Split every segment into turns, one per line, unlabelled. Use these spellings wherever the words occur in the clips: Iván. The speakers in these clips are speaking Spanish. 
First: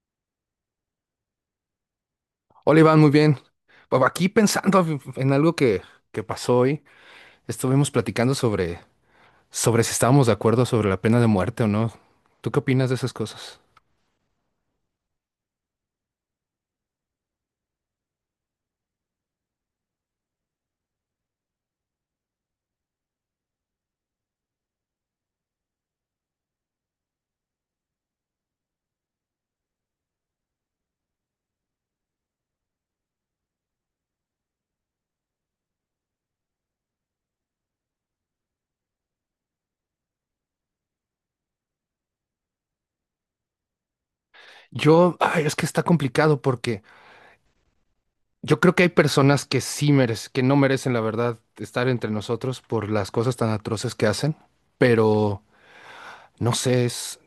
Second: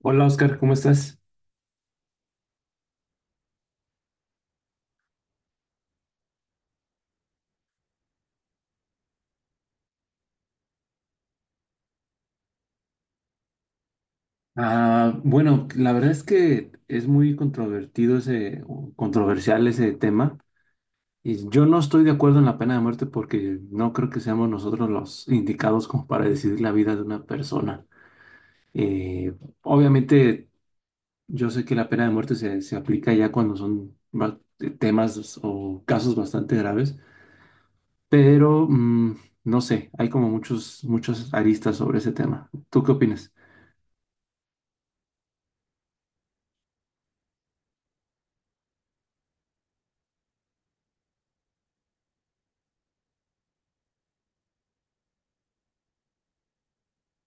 Hola Oscar, ¿cómo estás?
Hola Iván, muy bien. Bueno, aquí pensando en algo que pasó hoy, estuvimos platicando sobre si estábamos de acuerdo sobre la pena de muerte o no. ¿Tú qué opinas de esas cosas?
Bueno, la verdad es que es muy controvertido ese, o controversial ese tema. Y yo no estoy de acuerdo en la pena de muerte porque no creo que seamos nosotros los indicados como para decidir la vida de una persona. Eh, Obviamente, yo sé que la pena de muerte se aplica ya cuando son temas o casos bastante graves, pero no sé, hay como muchos, muchas aristas sobre ese tema. ¿Tú qué opinas?
Ay, es que está complicado porque yo creo que hay personas que sí merecen, que no merecen la verdad estar entre nosotros por las cosas tan atroces que hacen, pero no sé, es,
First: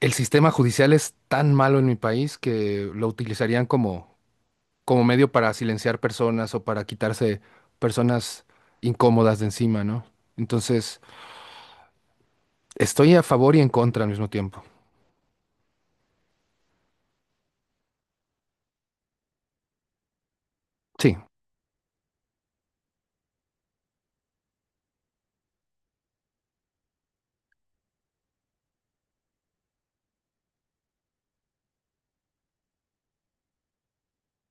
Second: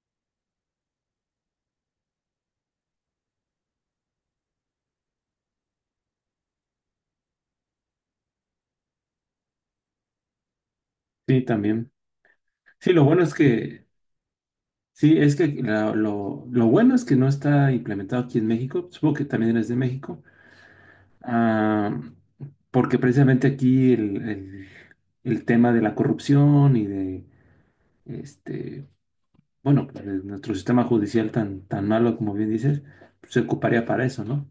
el sistema judicial es tan malo en mi país que lo utilizarían como medio para silenciar personas o para quitarse personas incómodas de encima, ¿no? Entonces,
Sí, también. Sí, lo
estoy
bueno
a
es
favor y en
que
contra al mismo tiempo.
sí, es que lo bueno es que no está implementado aquí en México, supongo que también eres de México,
Sí,
ah, porque precisamente aquí el tema de la corrupción y de, este, bueno, pues, de nuestro sistema judicial tan, tan malo como bien dices, pues, se ocuparía para eso, ¿no?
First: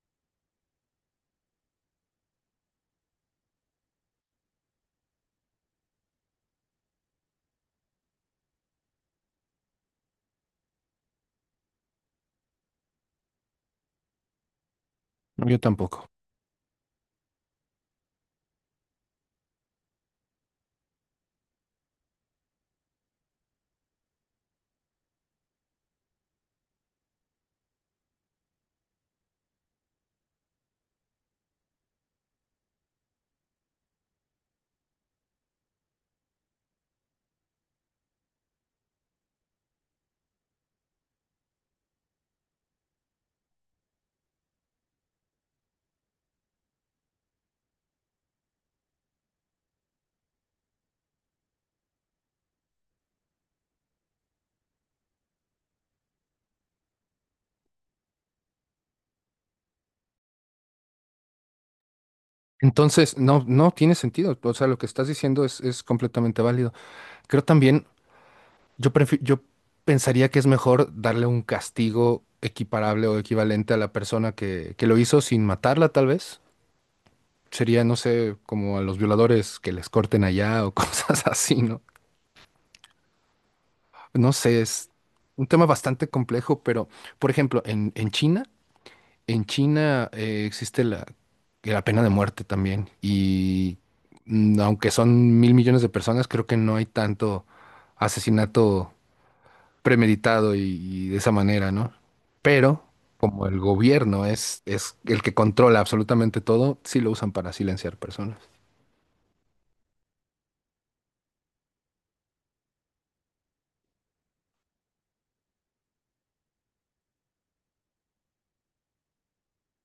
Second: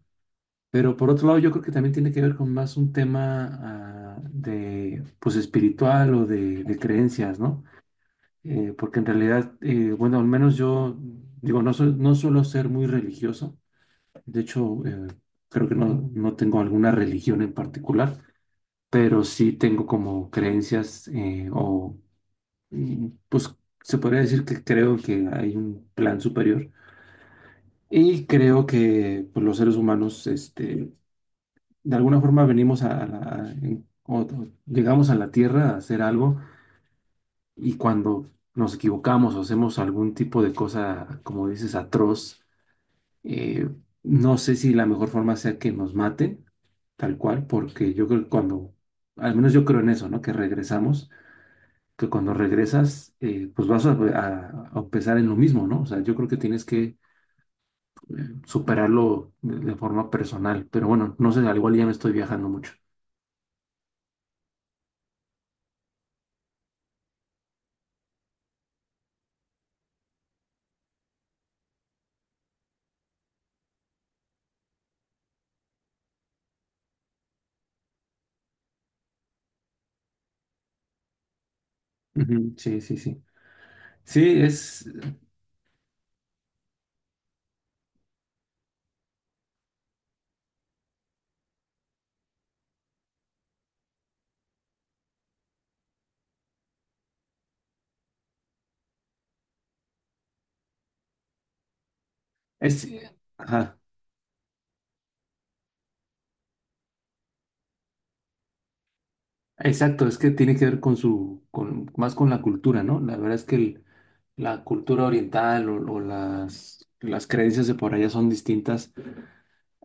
Pero por otro lado, yo creo que también tiene que ver con más un tema, de, pues, espiritual o de creencias, ¿no? Porque en realidad, bueno, al menos yo, digo, no, no suelo ser muy religioso, de hecho,
yo
creo que
tampoco.
no tengo alguna religión en particular, pero sí tengo como creencias o, pues, se podría decir que creo que hay un plan superior y creo que pues, los seres humanos, de alguna forma venimos o llegamos a la Tierra a hacer algo. Y cuando nos equivocamos o hacemos algún tipo de cosa, como dices, atroz, eh, no sé si la mejor forma sea que nos maten, tal cual, porque yo creo que cuando, al menos yo creo en eso, ¿no? Que regresamos, que cuando regresas, pues vas a empezar en lo mismo, ¿no? O sea, yo creo que tienes que superarlo de forma personal, pero bueno, no sé, al igual ya me estoy viajando mucho.
Entonces, no, no tiene sentido. O sea, lo que estás diciendo es completamente válido. Creo también, yo pensaría que es mejor darle un castigo equiparable o equivalente a la persona que lo hizo sin matarla, tal vez. Sería, no sé, como a los violadores que les corten allá o cosas así, ¿no?
Ujú, sí, sí, sí.
No
Sí,
sé, es un tema bastante complejo, pero por ejemplo, en China, existe la pena de muerte también y aunque son mil millones de personas, creo que no hay tanto asesinato premeditado y de esa manera, ¿no? Pero
es,
como el
ajá.
gobierno es el que controla absolutamente todo, sí lo usan para silenciar personas.
Exacto, es que tiene que ver con su, con, más con la cultura, ¿no? La verdad es que la cultura oriental o las creencias de por allá son distintas,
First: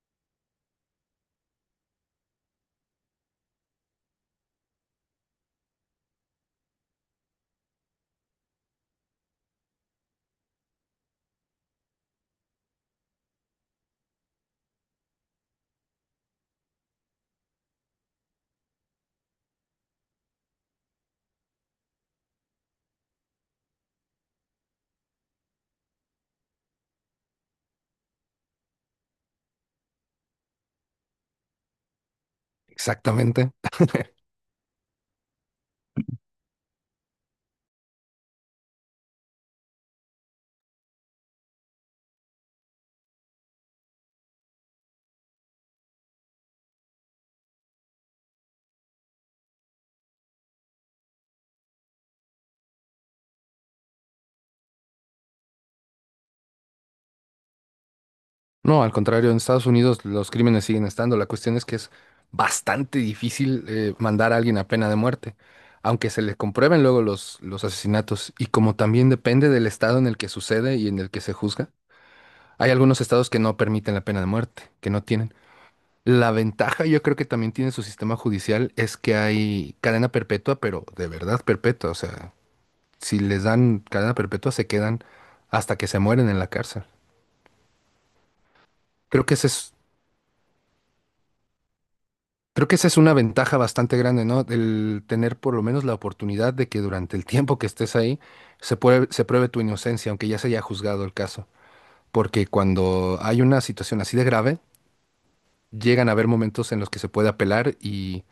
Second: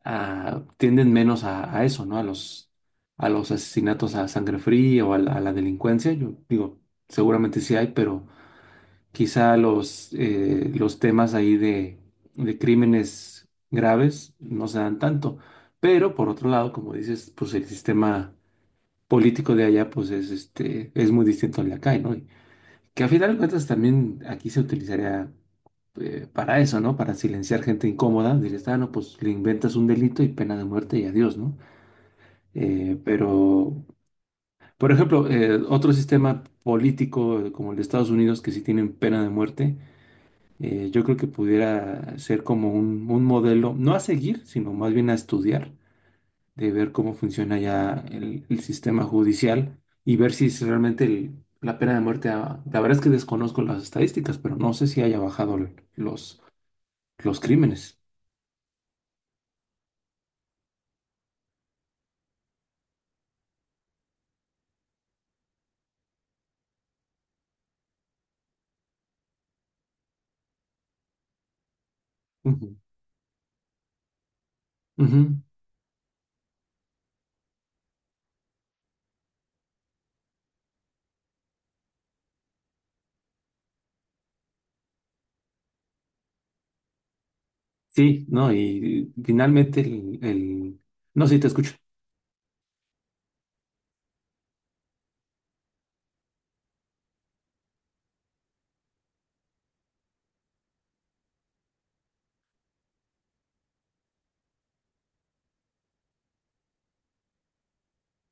tienden menos a eso, ¿no? A los asesinatos a sangre fría o a la delincuencia. Yo digo, seguramente sí hay, pero quizá los temas ahí de crímenes graves no se dan tanto. Pero por otro lado, como dices, pues el sistema político de allá, pues es este, es muy distinto al de acá, ¿no? Y que a final de cuentas también aquí se utilizaría para eso, ¿no? Para silenciar gente incómoda, dirías, ah, no, pues le inventas un delito y pena de muerte y adiós, ¿no?
Exactamente.
Pero, por ejemplo, otro sistema político como el de Estados Unidos que sí tienen pena de muerte, yo creo que pudiera ser como un modelo, no a seguir, sino más bien a estudiar de ver cómo funciona ya el sistema judicial y ver si es realmente la pena de muerte, la verdad es que desconozco las estadísticas, pero no sé si haya bajado los crímenes.
No, al contrario, en Estados Unidos los crímenes siguen estando. La cuestión es que es bastante difícil mandar a alguien a pena de muerte, aunque se le comprueben luego los asesinatos. Y como también depende del estado en el que sucede y en el que se juzga, hay
Ujú.
algunos estados que no permiten la pena de muerte, que no tienen.
Ujú.
La ventaja yo creo que también tiene su sistema judicial es que hay cadena perpetua, pero de verdad perpetua. O sea, si les dan cadena perpetua se quedan hasta que se mueren en la cárcel.
Sí, no, y
Creo que ese es
finalmente no, sí, te escucho.
Creo que esa es una ventaja bastante grande, ¿no? El tener por lo menos la oportunidad de que durante el tiempo que estés ahí se pruebe tu inocencia, aunque ya se haya juzgado el caso. Porque cuando hay una situación así de grave, llegan a haber momentos en los que se puede apelar y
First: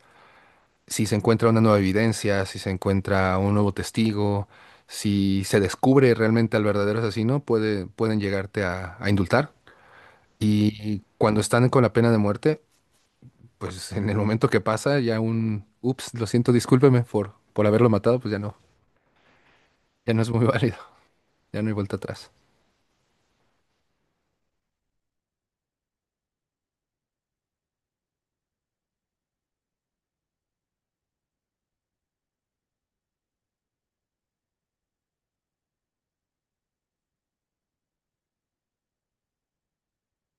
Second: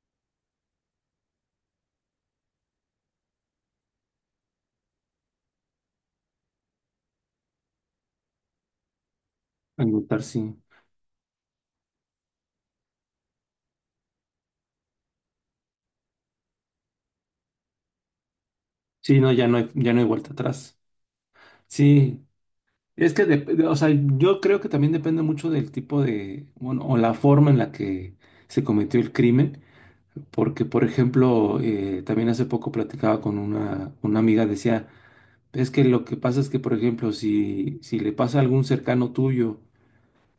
si se encuentra una nueva evidencia, si se encuentra un nuevo testigo, si se descubre realmente al verdadero asesino, pueden llegarte a indultar.
Al votar, sí.
Y cuando están con la pena de muerte, pues en el momento que pasa, ya un, ups, lo siento, discúlpeme por haberlo matado, pues ya no,
Sí, no, ya no hay
ya no es
vuelta
muy
atrás.
válido, ya no hay vuelta
Sí,
atrás.
es que, o sea, yo creo que también depende mucho del tipo de, bueno, o la forma en la que se cometió el crimen. Porque, por ejemplo, también hace poco platicaba con una amiga, decía, es que lo que pasa es que, por ejemplo, si, si le pasa a algún cercano tuyo,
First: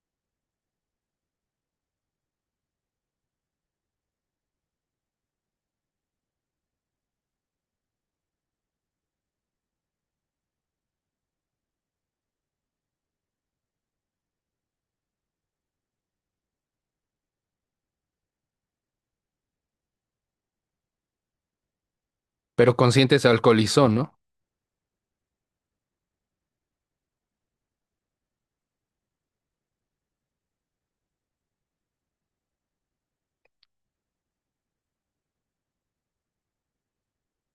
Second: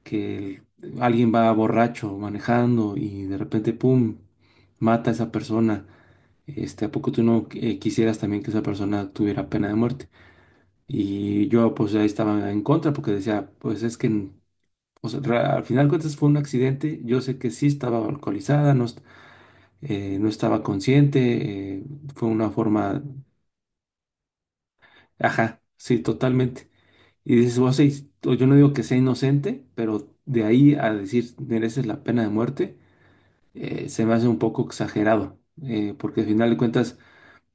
que alguien va borracho manejando y de repente, ¡pum!, mata a esa persona, ¿a poco tú no quisieras también que esa persona tuviera pena de muerte? Y yo, pues, ahí estaba en contra porque decía, pues es que, o sea, al final de cuentas fue un accidente, yo sé que sí estaba alcoholizada, no, no estaba consciente, fue una
Pero
forma,
consciente se alcoholizó, ¿no?
ajá, sí, totalmente. Y dices, vos, sí, o yo no digo que sea inocente, pero de ahí a decir mereces la pena de muerte, se me hace un poco exagerado, porque al final de cuentas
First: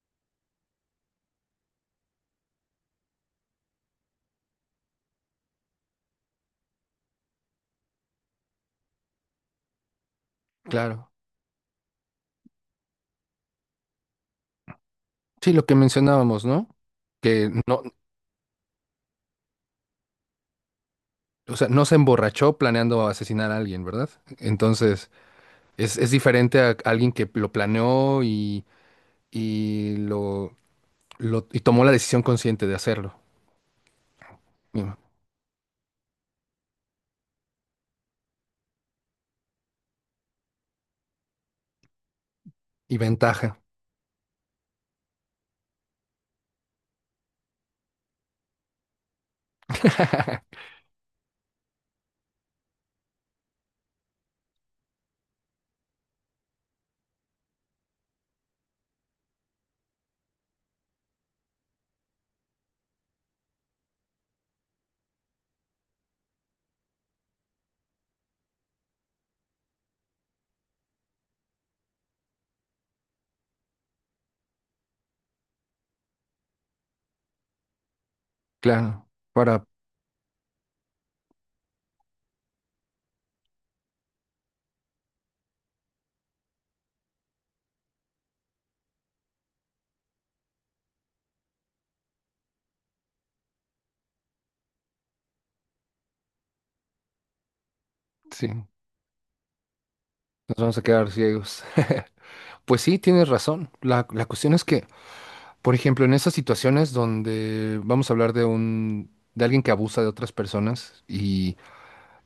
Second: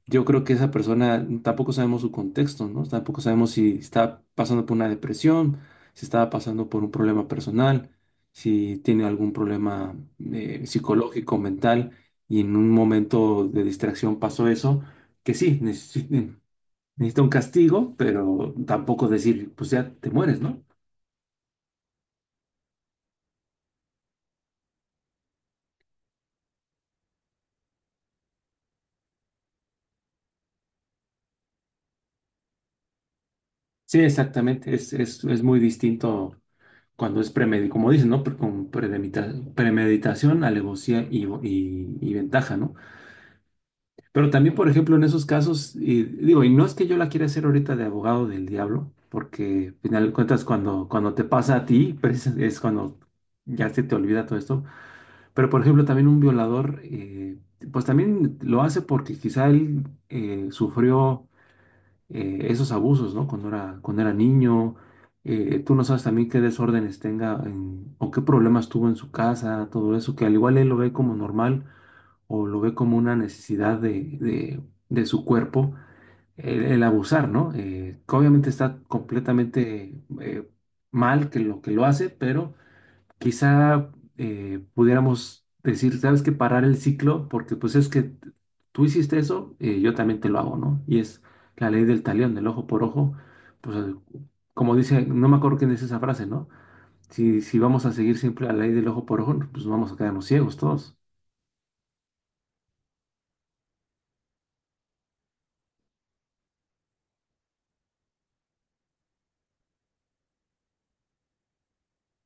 yo creo que esa persona tampoco sabemos su contexto, ¿no? Tampoco sabemos si está pasando por una depresión, si estaba pasando por un problema personal, si tiene algún problema
Claro.
psicológico, mental, y en un momento de distracción pasó eso, que
Sí,
sí,
lo que mencionábamos, ¿no?
necesita un
Que no,
castigo, pero tampoco decir, pues ya te mueres, ¿no?
o sea, no se emborrachó planeando asesinar a alguien, ¿verdad? Entonces, es diferente a alguien que lo planeó y lo- y tomó la decisión consciente de hacerlo.
Sí, exactamente,
Y,
es muy distinto cuando es premeditación, como dicen, ¿no? Con premeditación, alevosía y, y ventaja, ¿no?
y ventaja.
Pero también, por ejemplo, en esos casos, y digo, y no es que yo la quiera hacer ahorita de abogado del diablo, porque al final de cuentas cuando, cuando te pasa a ti, pues, es cuando ya se te olvida todo esto. Pero, por ejemplo, también un violador, pues también lo hace porque quizá él sufrió esos abusos, ¿no? Cuando era niño. Tú no sabes también qué desórdenes tenga o qué problemas tuvo en su casa, todo eso, que al igual él lo ve como normal o lo ve como una necesidad de, de su cuerpo el abusar, ¿no? Que obviamente está
Claro. Para,
completamente mal que lo hace, pero quizá pudiéramos decir, ¿sabes qué? Parar el ciclo, porque pues es que tú hiciste eso, yo también te lo hago, ¿no? Y es la ley del talión, del ojo por ojo, pues como dice, no me acuerdo quién es esa frase, ¿no? Si, si vamos a seguir siempre
sí,
la
nos
ley del ojo por ojo, pues vamos a quedarnos ciegos
vamos a
todos.
quedar ciegos. Pues sí, tienes razón. La cuestión es que, por ejemplo, en esas situaciones donde vamos a hablar de un, de alguien que abusa de otras personas y,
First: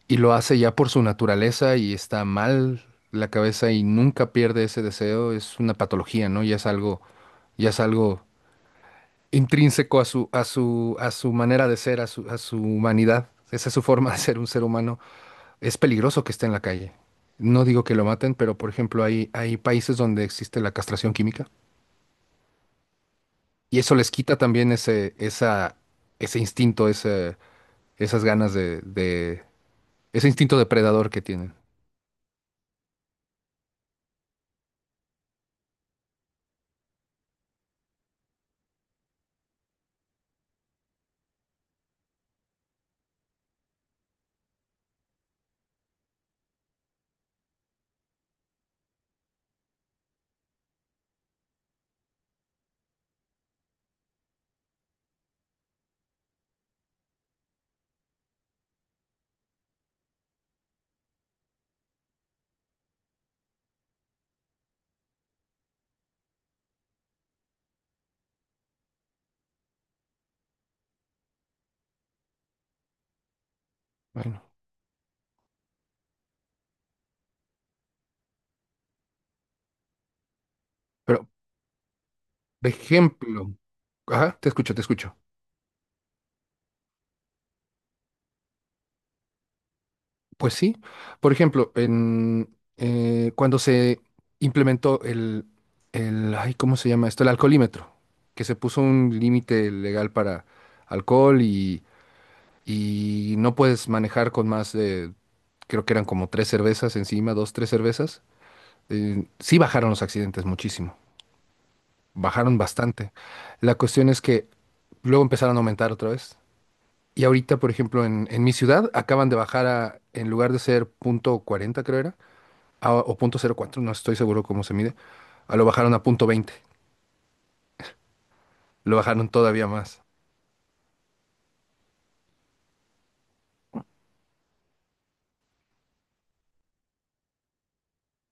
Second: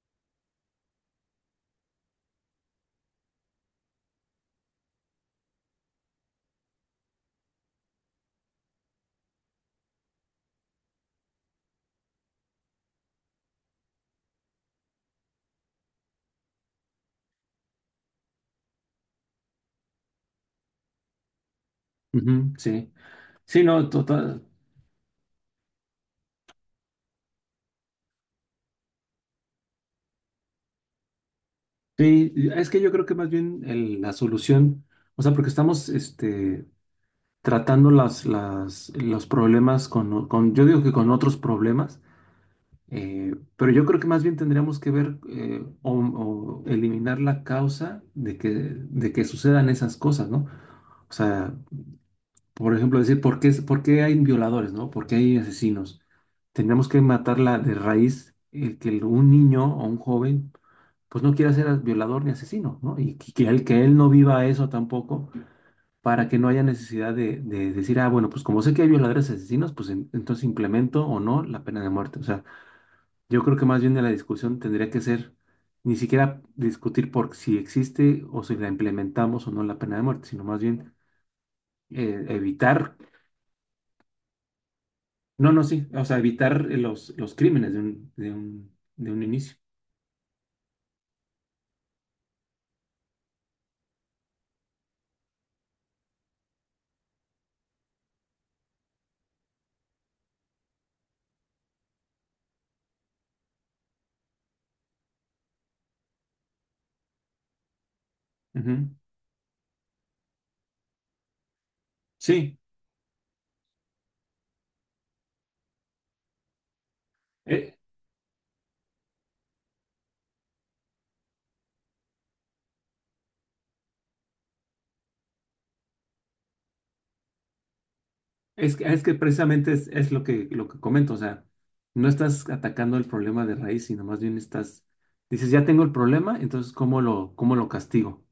y lo hace ya por su naturaleza y está mal la cabeza y nunca pierde ese deseo, es una patología, ¿no? Ya es algo intrínseco a su, a su, a su manera de ser, a su humanidad. Esa es su forma de ser un ser humano. Es peligroso que esté en la calle. No digo que lo maten, pero por ejemplo, hay países donde existe la castración química.
Ujú, sí. Sí,
Y
no,
eso les quita
total.
también ese, esa, ese instinto, ese, esas ganas de, ese instinto depredador que tienen.
Sí, es que yo creo que más bien la solución, o sea, porque estamos tratando las, los problemas con, yo digo que con otros problemas, pero yo creo que más bien tendríamos que ver o eliminar la causa de que sucedan esas cosas, ¿no? O sea, por ejemplo, decir, por qué hay violadores, ¿no? ¿Por qué hay asesinos? Tenemos que matarla de raíz el que un niño o un joven pues no quiera ser violador ni asesino, ¿no? Y que que él no viva eso tampoco para que no haya necesidad de decir, ah, bueno, pues como sé que hay violadores y asesinos, pues entonces implemento o no la pena de muerte. O sea, yo creo que más bien de la
Bueno,
discusión tendría que ser ni siquiera discutir por si existe o si la implementamos o no la pena de muerte, sino más bien
pero, por
evitar
ejemplo, ajá, te escucho, te escucho.
no, no, sí. O sea, evitar los crímenes de un, de un, de un inicio.
Pues sí, por ejemplo, cuando se implementó ay, ¿cómo se llama esto? El alcoholímetro, que se puso un límite legal para alcohol y no puedes manejar con más de, creo que eran como tres cervezas encima, dos, tres cervezas.
Ujú.
Sí bajaron los accidentes muchísimo,
Sí.
bajaron bastante. La cuestión es que luego empezaron a aumentar otra vez. Y ahorita, por
Eh,
ejemplo, en mi ciudad acaban de bajar a, en lugar de ser 0.40 creo era, o 0.04, no estoy seguro cómo se mide, a lo bajaron a 0.20.
es,
Lo
es que
bajaron todavía
precisamente
más.
es lo que comento. O sea, no estás atacando el problema de raíz, sino más bien estás, dices, ya tengo el problema, entonces, cómo lo castigo?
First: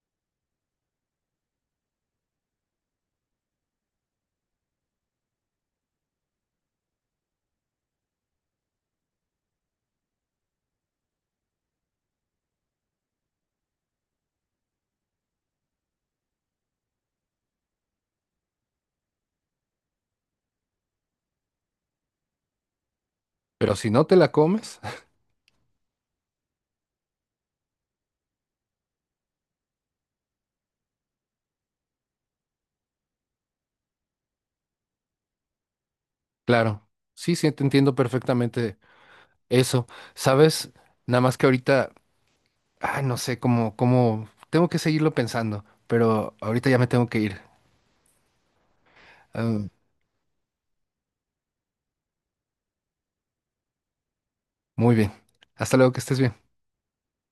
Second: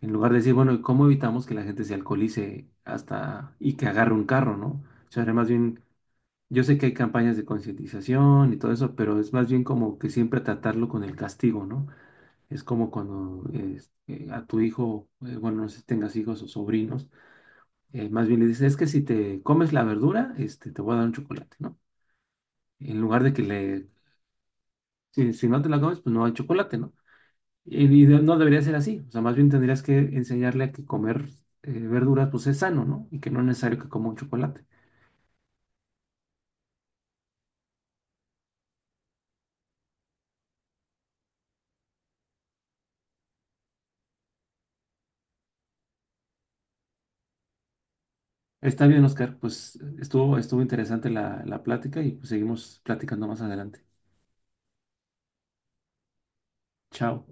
En lugar de decir, bueno, ¿cómo evitamos que la gente se alcoholice hasta y que agarre un carro, ¿no? O sea, más bien, yo sé que hay campañas de concientización y todo eso, pero es más bien como que siempre tratarlo con el castigo, ¿no? Es como cuando a tu hijo, bueno, no sé si tengas hijos o sobrinos, más bien le dices, es que si te comes la verdura, te voy a dar un chocolate, ¿no? En lugar de que
Pero
le,
si no te la comes,
si, si no te la comes, pues no hay chocolate, ¿no? Y, no debería ser así, o sea, más bien tendrías que enseñarle a que comer verduras, pues es sano, ¿no? Y que no es necesario que coma un chocolate.
claro, sí, sí, te entiendo perfectamente eso. ¿Sabes? Nada más que ahorita, ay, no sé cómo, cómo, tengo que seguirlo pensando, pero ahorita ya me tengo que ir.
Está bien, Oscar,
Ah,
pues estuvo, estuvo interesante la, la plática y pues, seguimos platicando más adelante.
muy bien. Hasta luego, que estés bien.
Chao.